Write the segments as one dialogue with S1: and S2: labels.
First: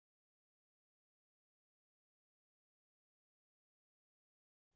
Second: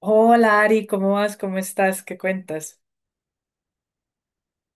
S1: Hola Ari, ¿cómo vas? ¿Cómo estás? ¿Qué cuentas?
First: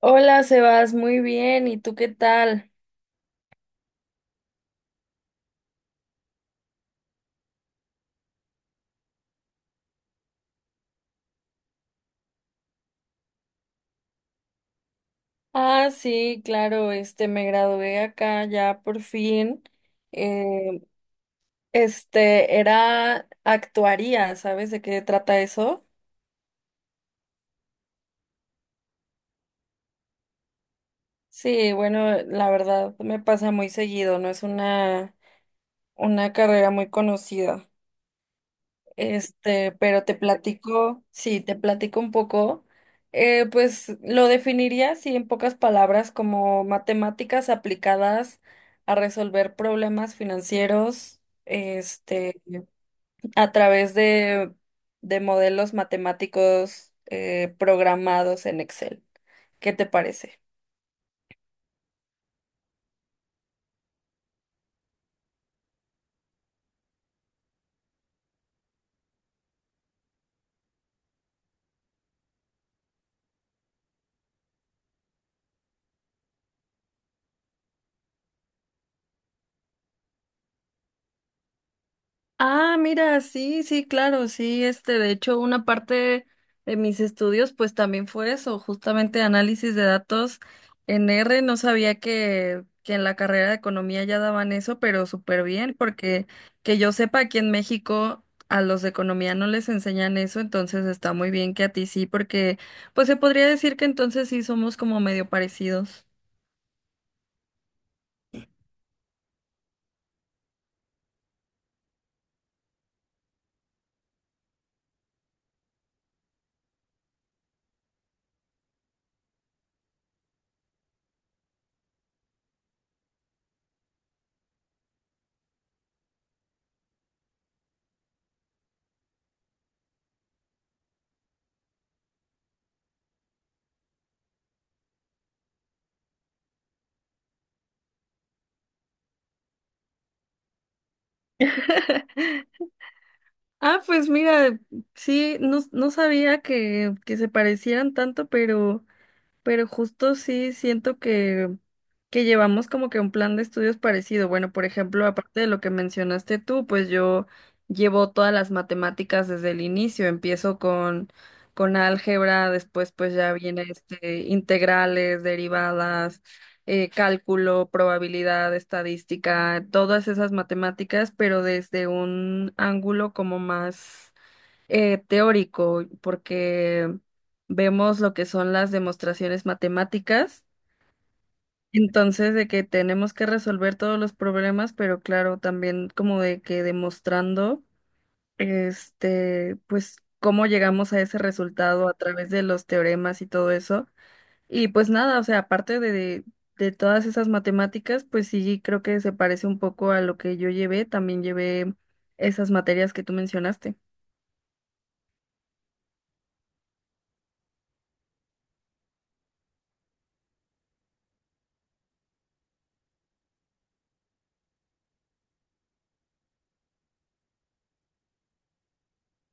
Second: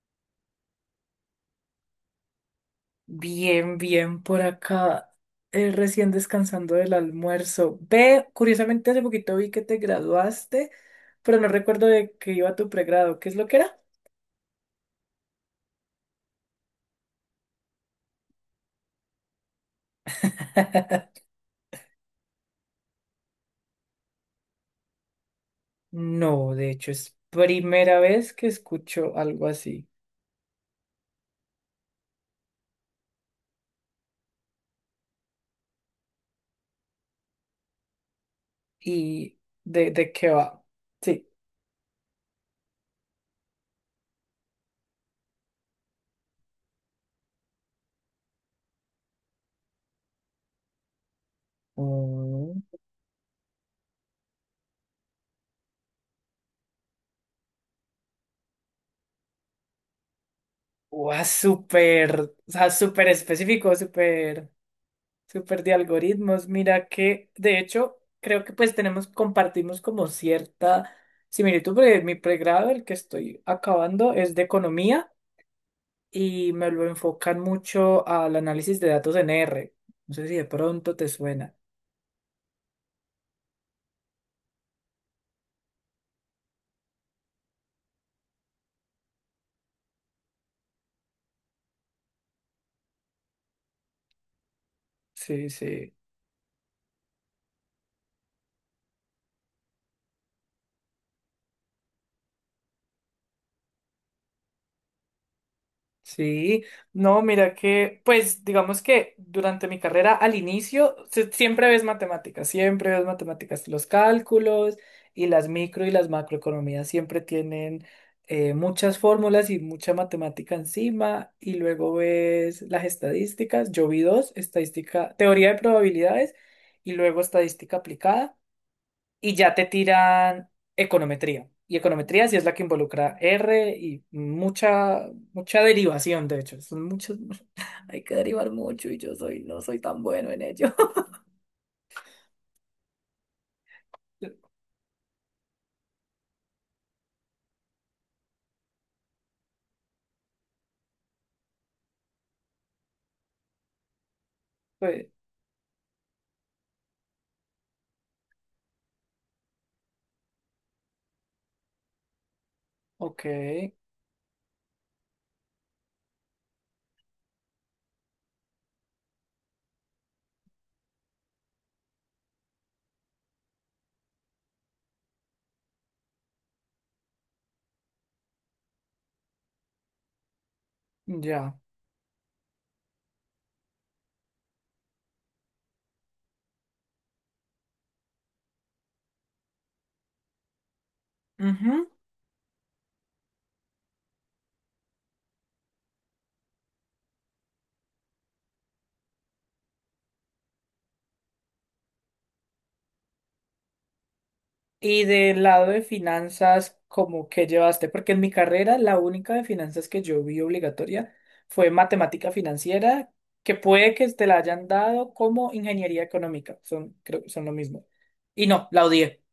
S2: Hola, Sebas, muy bien. ¿Y tú qué tal?
S1: Bien, bien, por acá, recién descansando del almuerzo. Ve, curiosamente hace poquito vi que te graduaste, pero no recuerdo de que iba tu pregrado. ¿Qué es lo que era?
S2: Ah, sí, claro, me gradué acá ya por fin. Eh, Era actuaría, ¿sabes de qué trata eso?
S1: No, de hecho es primera vez que escucho algo así.
S2: Sí, bueno, la verdad me pasa muy seguido, no es una carrera muy conocida.
S1: ¿Y de,
S2: Pero
S1: de
S2: te
S1: qué va?
S2: platico,
S1: Sí.
S2: sí, te platico un poco. Pues lo definiría así en pocas palabras como matemáticas aplicadas a resolver problemas financieros,
S1: Oh.
S2: a través de modelos matemáticos programados en Excel. ¿Qué te parece?
S1: Guau, súper, o sea, súper específico, súper. Súper de algoritmos. Mira que, de hecho, creo que pues tenemos, compartimos como cierta similitud, porque mi pregrado, el que estoy acabando, es de economía y me lo enfocan mucho al análisis de datos en R. No sé si de pronto te suena.
S2: Ah, mira, sí, sí, claro, sí, de hecho, una parte de mis estudios, pues también fue eso, justamente análisis de datos en R. No sabía que en la carrera de economía ya daban eso, pero súper
S1: Sí,
S2: bien,
S1: sí.
S2: porque que yo sepa, aquí en México a los de economía no les enseñan eso, entonces está muy bien que a ti sí, porque pues se podría decir que entonces sí somos como medio parecidos.
S1: Sí, no, mira que, pues digamos que durante mi carrera al inicio siempre ves matemáticas, los cálculos y las micro y las macroeconomías siempre tienen muchas fórmulas y mucha matemática encima y luego ves las estadísticas, yo vi dos, estadística, teoría de probabilidades y luego estadística aplicada y ya te tiran econometría. Y econometría sí es la que involucra R y mucha, mucha derivación, de hecho. Son muchos, hay que derivar mucho y yo soy, no soy tan bueno en ello.
S2: Ah, pues mira, sí, no, no sabía que se parecieran tanto, pero... Pero justo sí siento que llevamos como que un plan de estudios parecido. Bueno, por ejemplo,
S1: Pues,
S2: aparte de lo que mencionaste tú, pues yo llevo todas las matemáticas desde el inicio. Empiezo con álgebra, después pues
S1: ok,
S2: ya viene integrales, derivadas, cálculo, probabilidad, estadística, todas esas matemáticas, pero desde un ángulo como más teórico, porque vemos lo que son las demostraciones matemáticas,
S1: ya.
S2: entonces de que tenemos que resolver todos los problemas, pero claro, también como de que demostrando, pues cómo llegamos a ese
S1: Ujú.
S2: resultado a través de los teoremas y todo eso. Y pues nada, o sea, aparte de todas esas matemáticas, pues sí, creo que se parece un poco a lo que yo llevé, también llevé esas materias que tú mencionaste.
S1: Y del lado de finanzas, ¿cómo que llevaste? Porque en mi carrera la única de finanzas que yo vi obligatoria fue matemática financiera, que puede que te la hayan dado como ingeniería económica. Son, creo que son lo mismo. Y no, la odié.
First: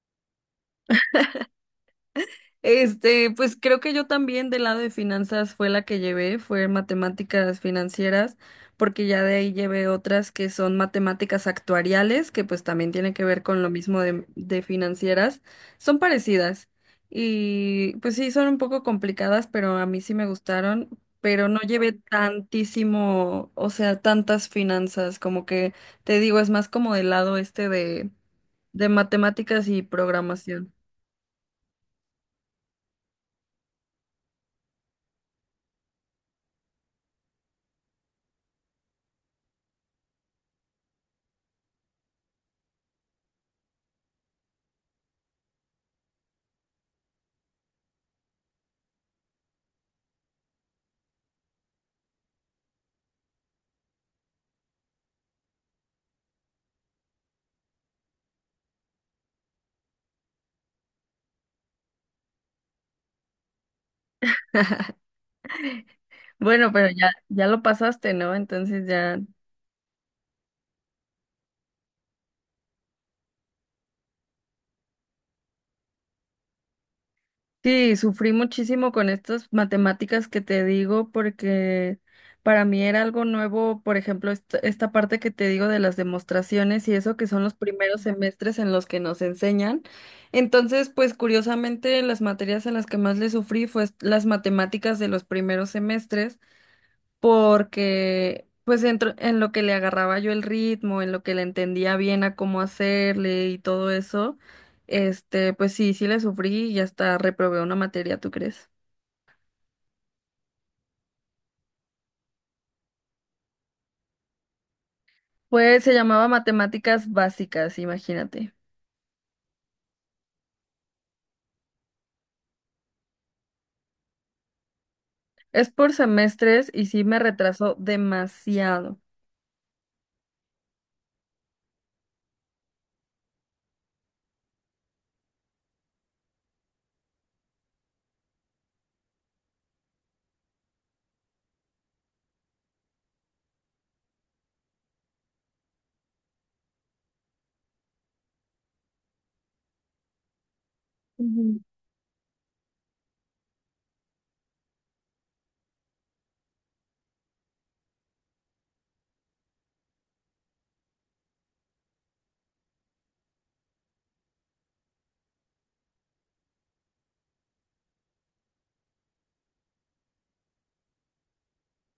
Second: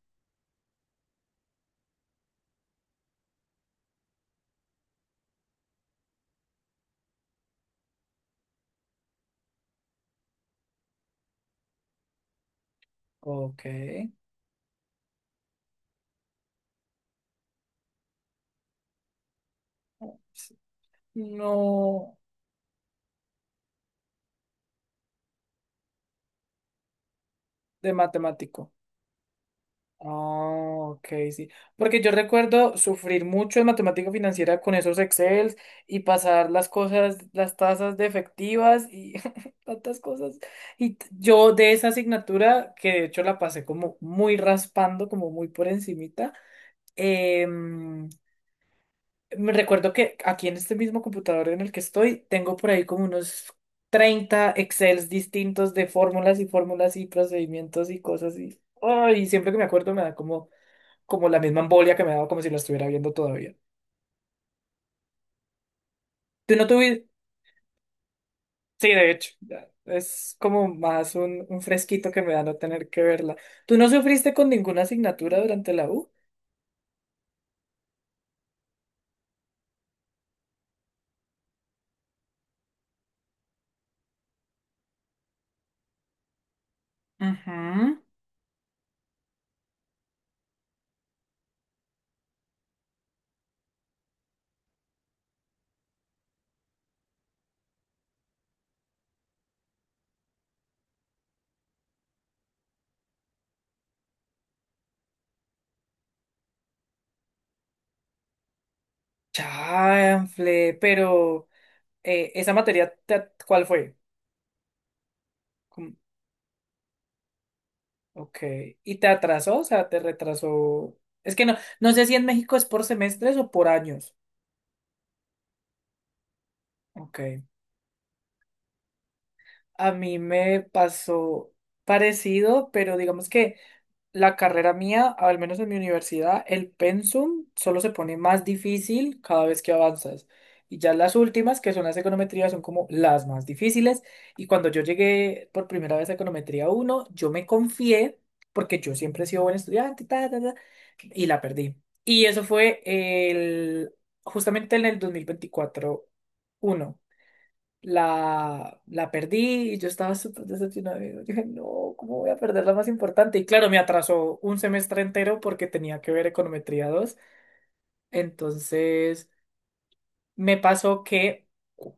S2: Pues creo que yo también del lado de finanzas fue la que llevé, fue matemáticas financieras, porque ya de ahí llevé otras que son matemáticas actuariales, que pues también tienen que ver con
S1: Ok.
S2: lo mismo de financieras, son parecidas y pues sí, son un poco complicadas, pero a mí sí me gustaron, pero no llevé
S1: No,
S2: tantísimo, o sea, tantas finanzas, como que te digo, es más como del lado
S1: de
S2: de,
S1: matemático.
S2: de matemáticas y programación.
S1: Ah, ok, sí. Porque yo recuerdo sufrir mucho en matemática financiera con esos Excel y pasar las cosas, las tasas de efectivas y tantas cosas. Y yo de esa asignatura, que de hecho la pasé como muy raspando, como muy por encimita, em, me recuerdo que aquí en este mismo computador en el que estoy, tengo por ahí como unos 30 Excels distintos de fórmulas y fórmulas y procedimientos y cosas y, ay, siempre que me acuerdo me da como, como la misma embolia que me daba como si la estuviera viendo todavía. ¿Tú no
S2: Bueno, pero
S1: tuviste?
S2: ya, ya lo pasaste, ¿no? Entonces
S1: Sí, de
S2: ya.
S1: hecho, ya, es como más un fresquito que me da no tener que verla. ¿Tú no sufriste con ninguna asignatura durante la U?
S2: Sí, sufrí muchísimo con estas matemáticas que te digo porque para mí era algo nuevo, por ejemplo, esta parte que te digo de las demostraciones y eso que son los
S1: Ujú.
S2: primeros semestres en los que nos enseñan. Entonces, pues curiosamente, las materias en las que más le sufrí fue las matemáticas de los primeros semestres, porque pues en lo que le agarraba yo el ritmo, en lo que le entendía bien a cómo hacerle y todo eso, pues sí, sí le sufrí y hasta reprobé una materia, ¿tú crees?
S1: Chanfle, pero esa materia, ¿cuál fue?
S2: Pues se llamaba matemáticas básicas,
S1: Ok.
S2: imagínate.
S1: ¿Y te atrasó? O sea, te retrasó. Es que no, no sé si en México es por semestres o por años.
S2: Es por semestres y sí me
S1: Ok.
S2: retrasó demasiado.
S1: A mí me pasó parecido, pero digamos que la carrera mía, al menos en mi universidad, el pensum solo se pone más difícil cada vez que avanzas. Y ya las últimas, que son las econometrías, son como las más difíciles. Y cuando yo llegué por primera vez a econometría uno yo me confié, porque yo siempre he sido buen estudiante, ta, ta, ta, y la
S2: Ujú,
S1: perdí. Y eso fue el, justamente en el 2024 uno la, la perdí y yo estaba súper decepcionada. Yo dije, no, ¿cómo voy a perder la más importante? Y claro, me atrasó un semestre entero porque tenía que ver econometría dos. Entonces, me pasó que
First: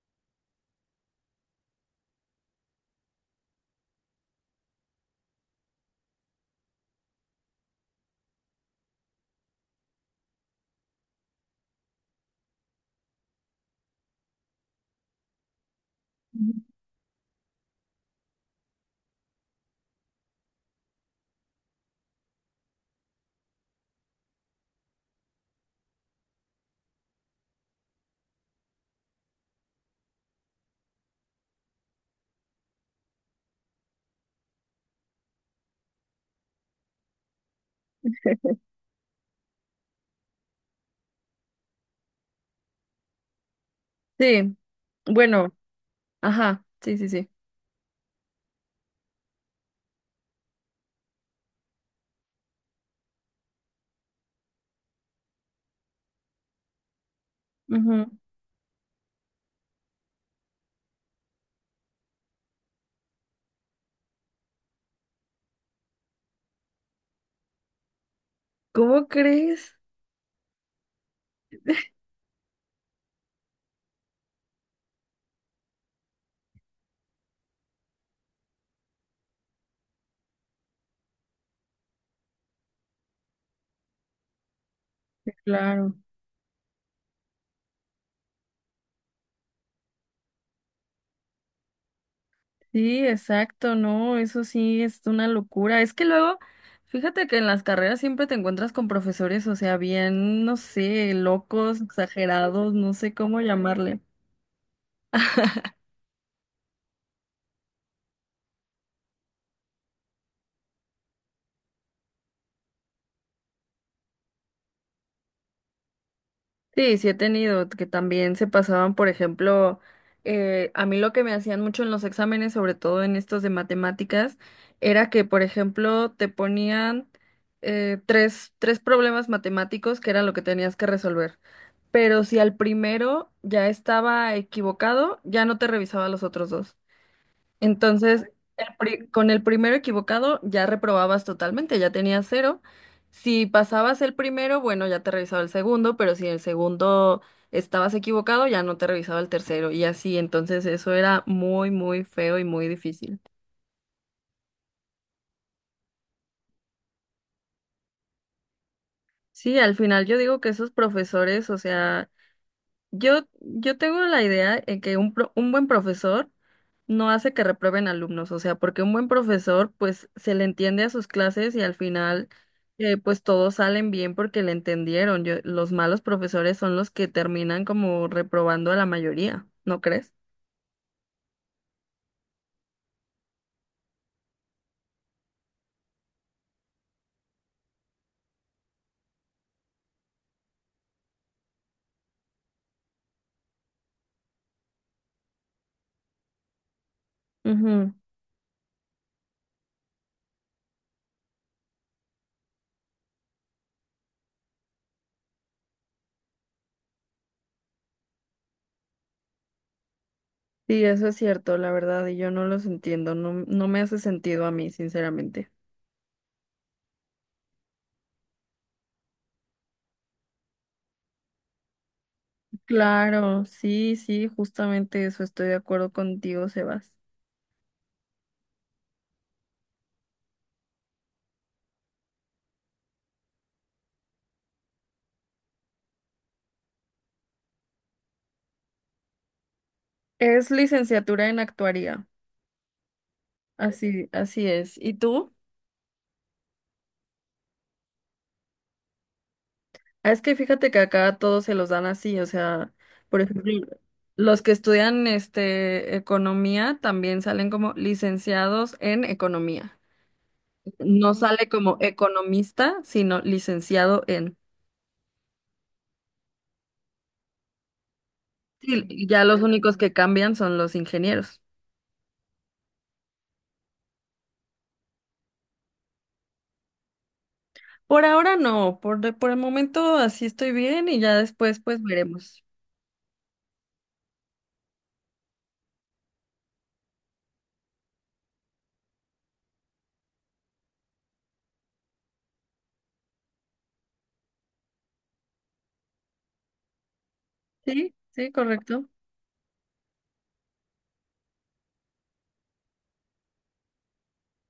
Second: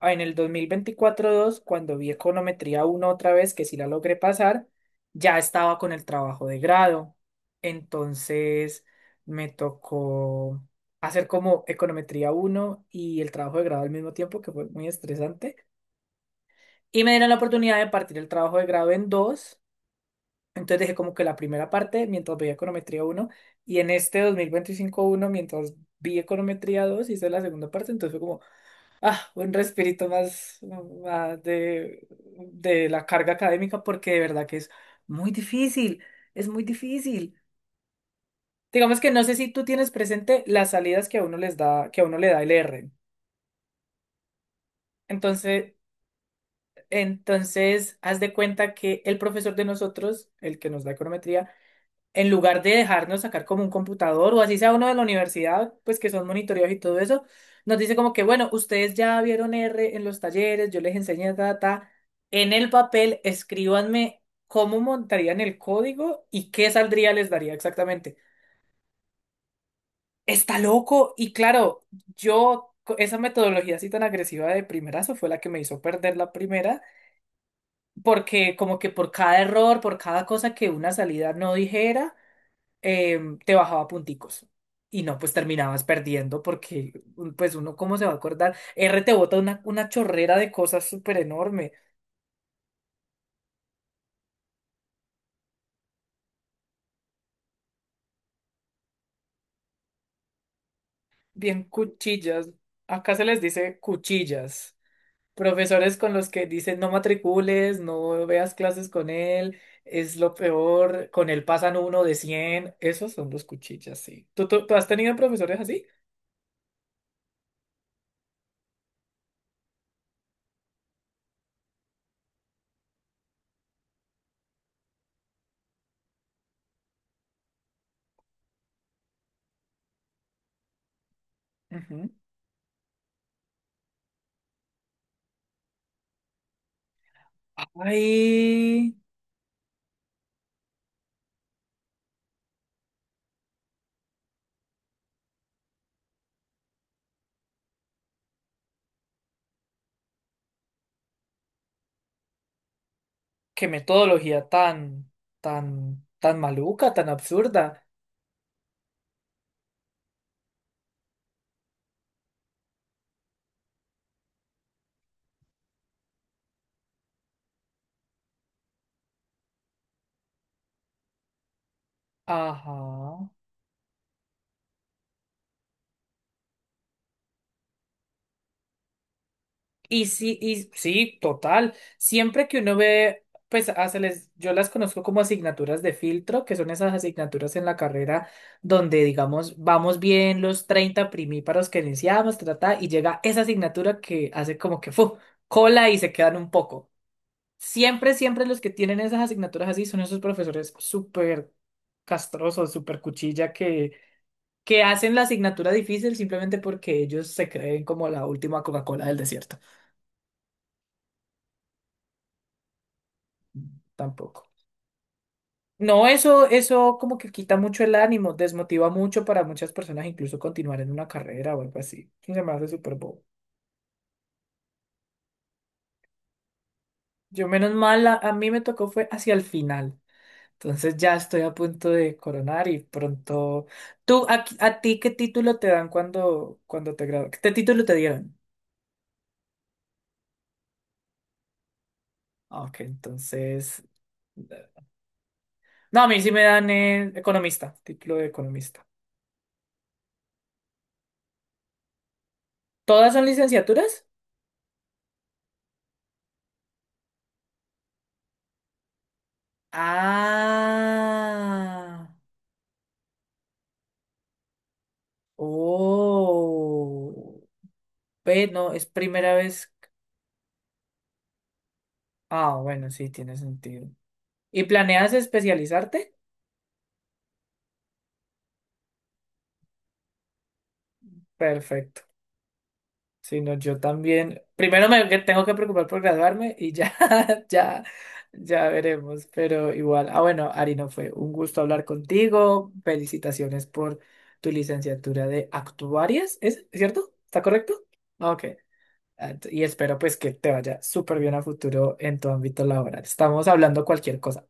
S1: en el 2024 dos cuando vi econometría uno otra vez, que sí la logré pasar, ya estaba con el trabajo de grado. Entonces, me tocó hacer como econometría uno y el trabajo de grado al mismo tiempo, que fue muy estresante.
S2: ujú.
S1: Y me dieron la oportunidad de partir el trabajo de grado en dos. Entonces dejé como que la primera parte mientras veía econometría uno y en este 2025 uno mientras vi econometría 2 hice la segunda parte. Entonces fue como, ah, un respirito más, más de la carga académica porque de verdad que es muy difícil, es muy difícil. Digamos que no sé si tú tienes presente las salidas que a uno les da, que a uno le da el R.
S2: Sí, bueno,
S1: Entonces,
S2: ajá, sí, sí, sí.
S1: entonces, haz de cuenta que el profesor de nosotros, el que nos da econometría, en lugar de dejarnos sacar como un computador o así sea uno de la universidad, pues que son monitoreos y todo eso, nos dice
S2: Ujú.
S1: como que, bueno, ustedes ya vieron R en los talleres, yo les enseñé data, en el papel escríbanme cómo montarían el código y qué saldría les daría exactamente.
S2: ¿Cómo crees?
S1: Está loco y claro, esa metodología así tan agresiva de primerazo fue la que me hizo perder la primera, porque como que por cada error, por cada cosa que una salida no dijera, te bajaba punticos. Y no, pues terminabas
S2: Claro.
S1: perdiendo porque, pues uno, ¿cómo se va a acordar? R te bota una chorrera de cosas súper enorme,
S2: Sí, exacto, no, eso sí es una locura. Es que luego, fíjate que en las carreras siempre te encuentras con profesores, o sea, bien, no sé,
S1: bien
S2: locos,
S1: cuchillas.
S2: exagerados, no sé
S1: Acá se les
S2: cómo
S1: dice
S2: llamarle.
S1: cuchillas. Profesores con los que dicen no matricules, no veas clases con él, es lo peor, con él pasan 1 de 100. Esos son los cuchillas, sí. ¿Tú has tenido profesores así?
S2: Sí, sí he tenido, que también se pasaban, por ejemplo, a mí lo que me hacían mucho en los exámenes, sobre todo en estos de matemáticas, era que, por ejemplo, te ponían tres problemas matemáticos que era lo que tenías que resolver,
S1: Ujú.
S2: pero si al primero ya estaba equivocado, ya no te revisaba los otros dos. Entonces,
S1: Ay,
S2: con el primero equivocado ya reprobabas totalmente, ya tenías cero. Si pasabas el primero, bueno, ya te revisaba el segundo, pero si el segundo estabas equivocado, ya no te revisaba el tercero y así. Entonces, eso era muy, muy feo y muy difícil.
S1: qué metodología tan, tan, tan maluca, tan absurda.
S2: Sí, al final yo digo que esos profesores, o sea... Yo tengo la idea de que un buen profesor no hace que reprueben alumnos, o sea, porque un buen profesor pues se le entiende a sus clases y al final pues
S1: Ajá.
S2: todos salen bien porque le entendieron. Los malos profesores son los que terminan como reprobando a la mayoría, ¿no crees?
S1: Y sí, total. Siempre que uno ve, pues yo las conozco como asignaturas de filtro, que son esas asignaturas en la carrera donde, digamos, vamos bien los 30 primíparos que iniciamos, trata, y llega esa asignatura que hace como que fu, cola y se quedan un poco.
S2: Ujú.
S1: Siempre, siempre los que tienen esas asignaturas así son esos profesores súper castrosos, súper cuchilla, que hacen la asignatura difícil simplemente porque ellos se creen como la última Coca-Cola del desierto.
S2: Sí, eso es cierto, la verdad, y yo no los entiendo, no, no me hace sentido
S1: Tampoco.
S2: a mí, sinceramente.
S1: No, eso como que quita mucho el ánimo, desmotiva mucho para muchas personas incluso continuar en una carrera o algo así. Eso se me hace súper bobo.
S2: Claro, sí, sí, justamente eso, estoy de acuerdo contigo, Sebas.
S1: Yo menos mal, a mí me tocó fue hacia el final. Entonces ya estoy a punto de coronar y pronto... ¿Tú, a ti qué título te dan cuando, cuando te gradúas? ¿Qué título te dieron?
S2: Es licenciatura en actuaría.
S1: Ah, ok, entonces...
S2: Así,
S1: No,
S2: así es. ¿Y tú?
S1: a mí sí me dan economista, título de economista.
S2: Ah, es que fíjate que acá todos se los dan así, o sea,
S1: ¿Todas
S2: por
S1: son
S2: ejemplo,
S1: licenciaturas?
S2: los que estudian economía también salen como licenciados en economía. No sale como
S1: Ah.
S2: economista, sino licenciado en.
S1: Oh, ve, no, es
S2: Sí, ya
S1: primera
S2: los
S1: vez.
S2: únicos que cambian son los ingenieros.
S1: Ah, bueno, sí, tiene sentido. ¿Y planeas especializarte?
S2: Por ahora no, por el momento así estoy bien y ya después pues
S1: Perfecto.
S2: veremos.
S1: Si no, yo también. Primero me que tengo que preocupar por graduarme y ya, ya, ya veremos. Pero igual, ah, bueno, Ari, no fue un gusto hablar contigo. Felicitaciones por tu licenciatura de actuarias, ¿es cierto? ¿Está correcto?
S2: Sí, sí,
S1: Ok.
S2: correcto.
S1: Ah, y espero pues que te vaya súper bien a futuro en tu ámbito laboral. Estamos hablando cualquier cosa.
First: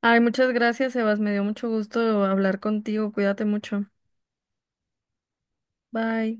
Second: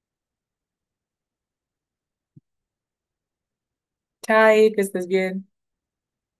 S2: Ay, muchas gracias, Sebas. Me dio mucho gusto hablar contigo. Cuídate mucho.
S1: Chai, que estés bien.
S2: Bye.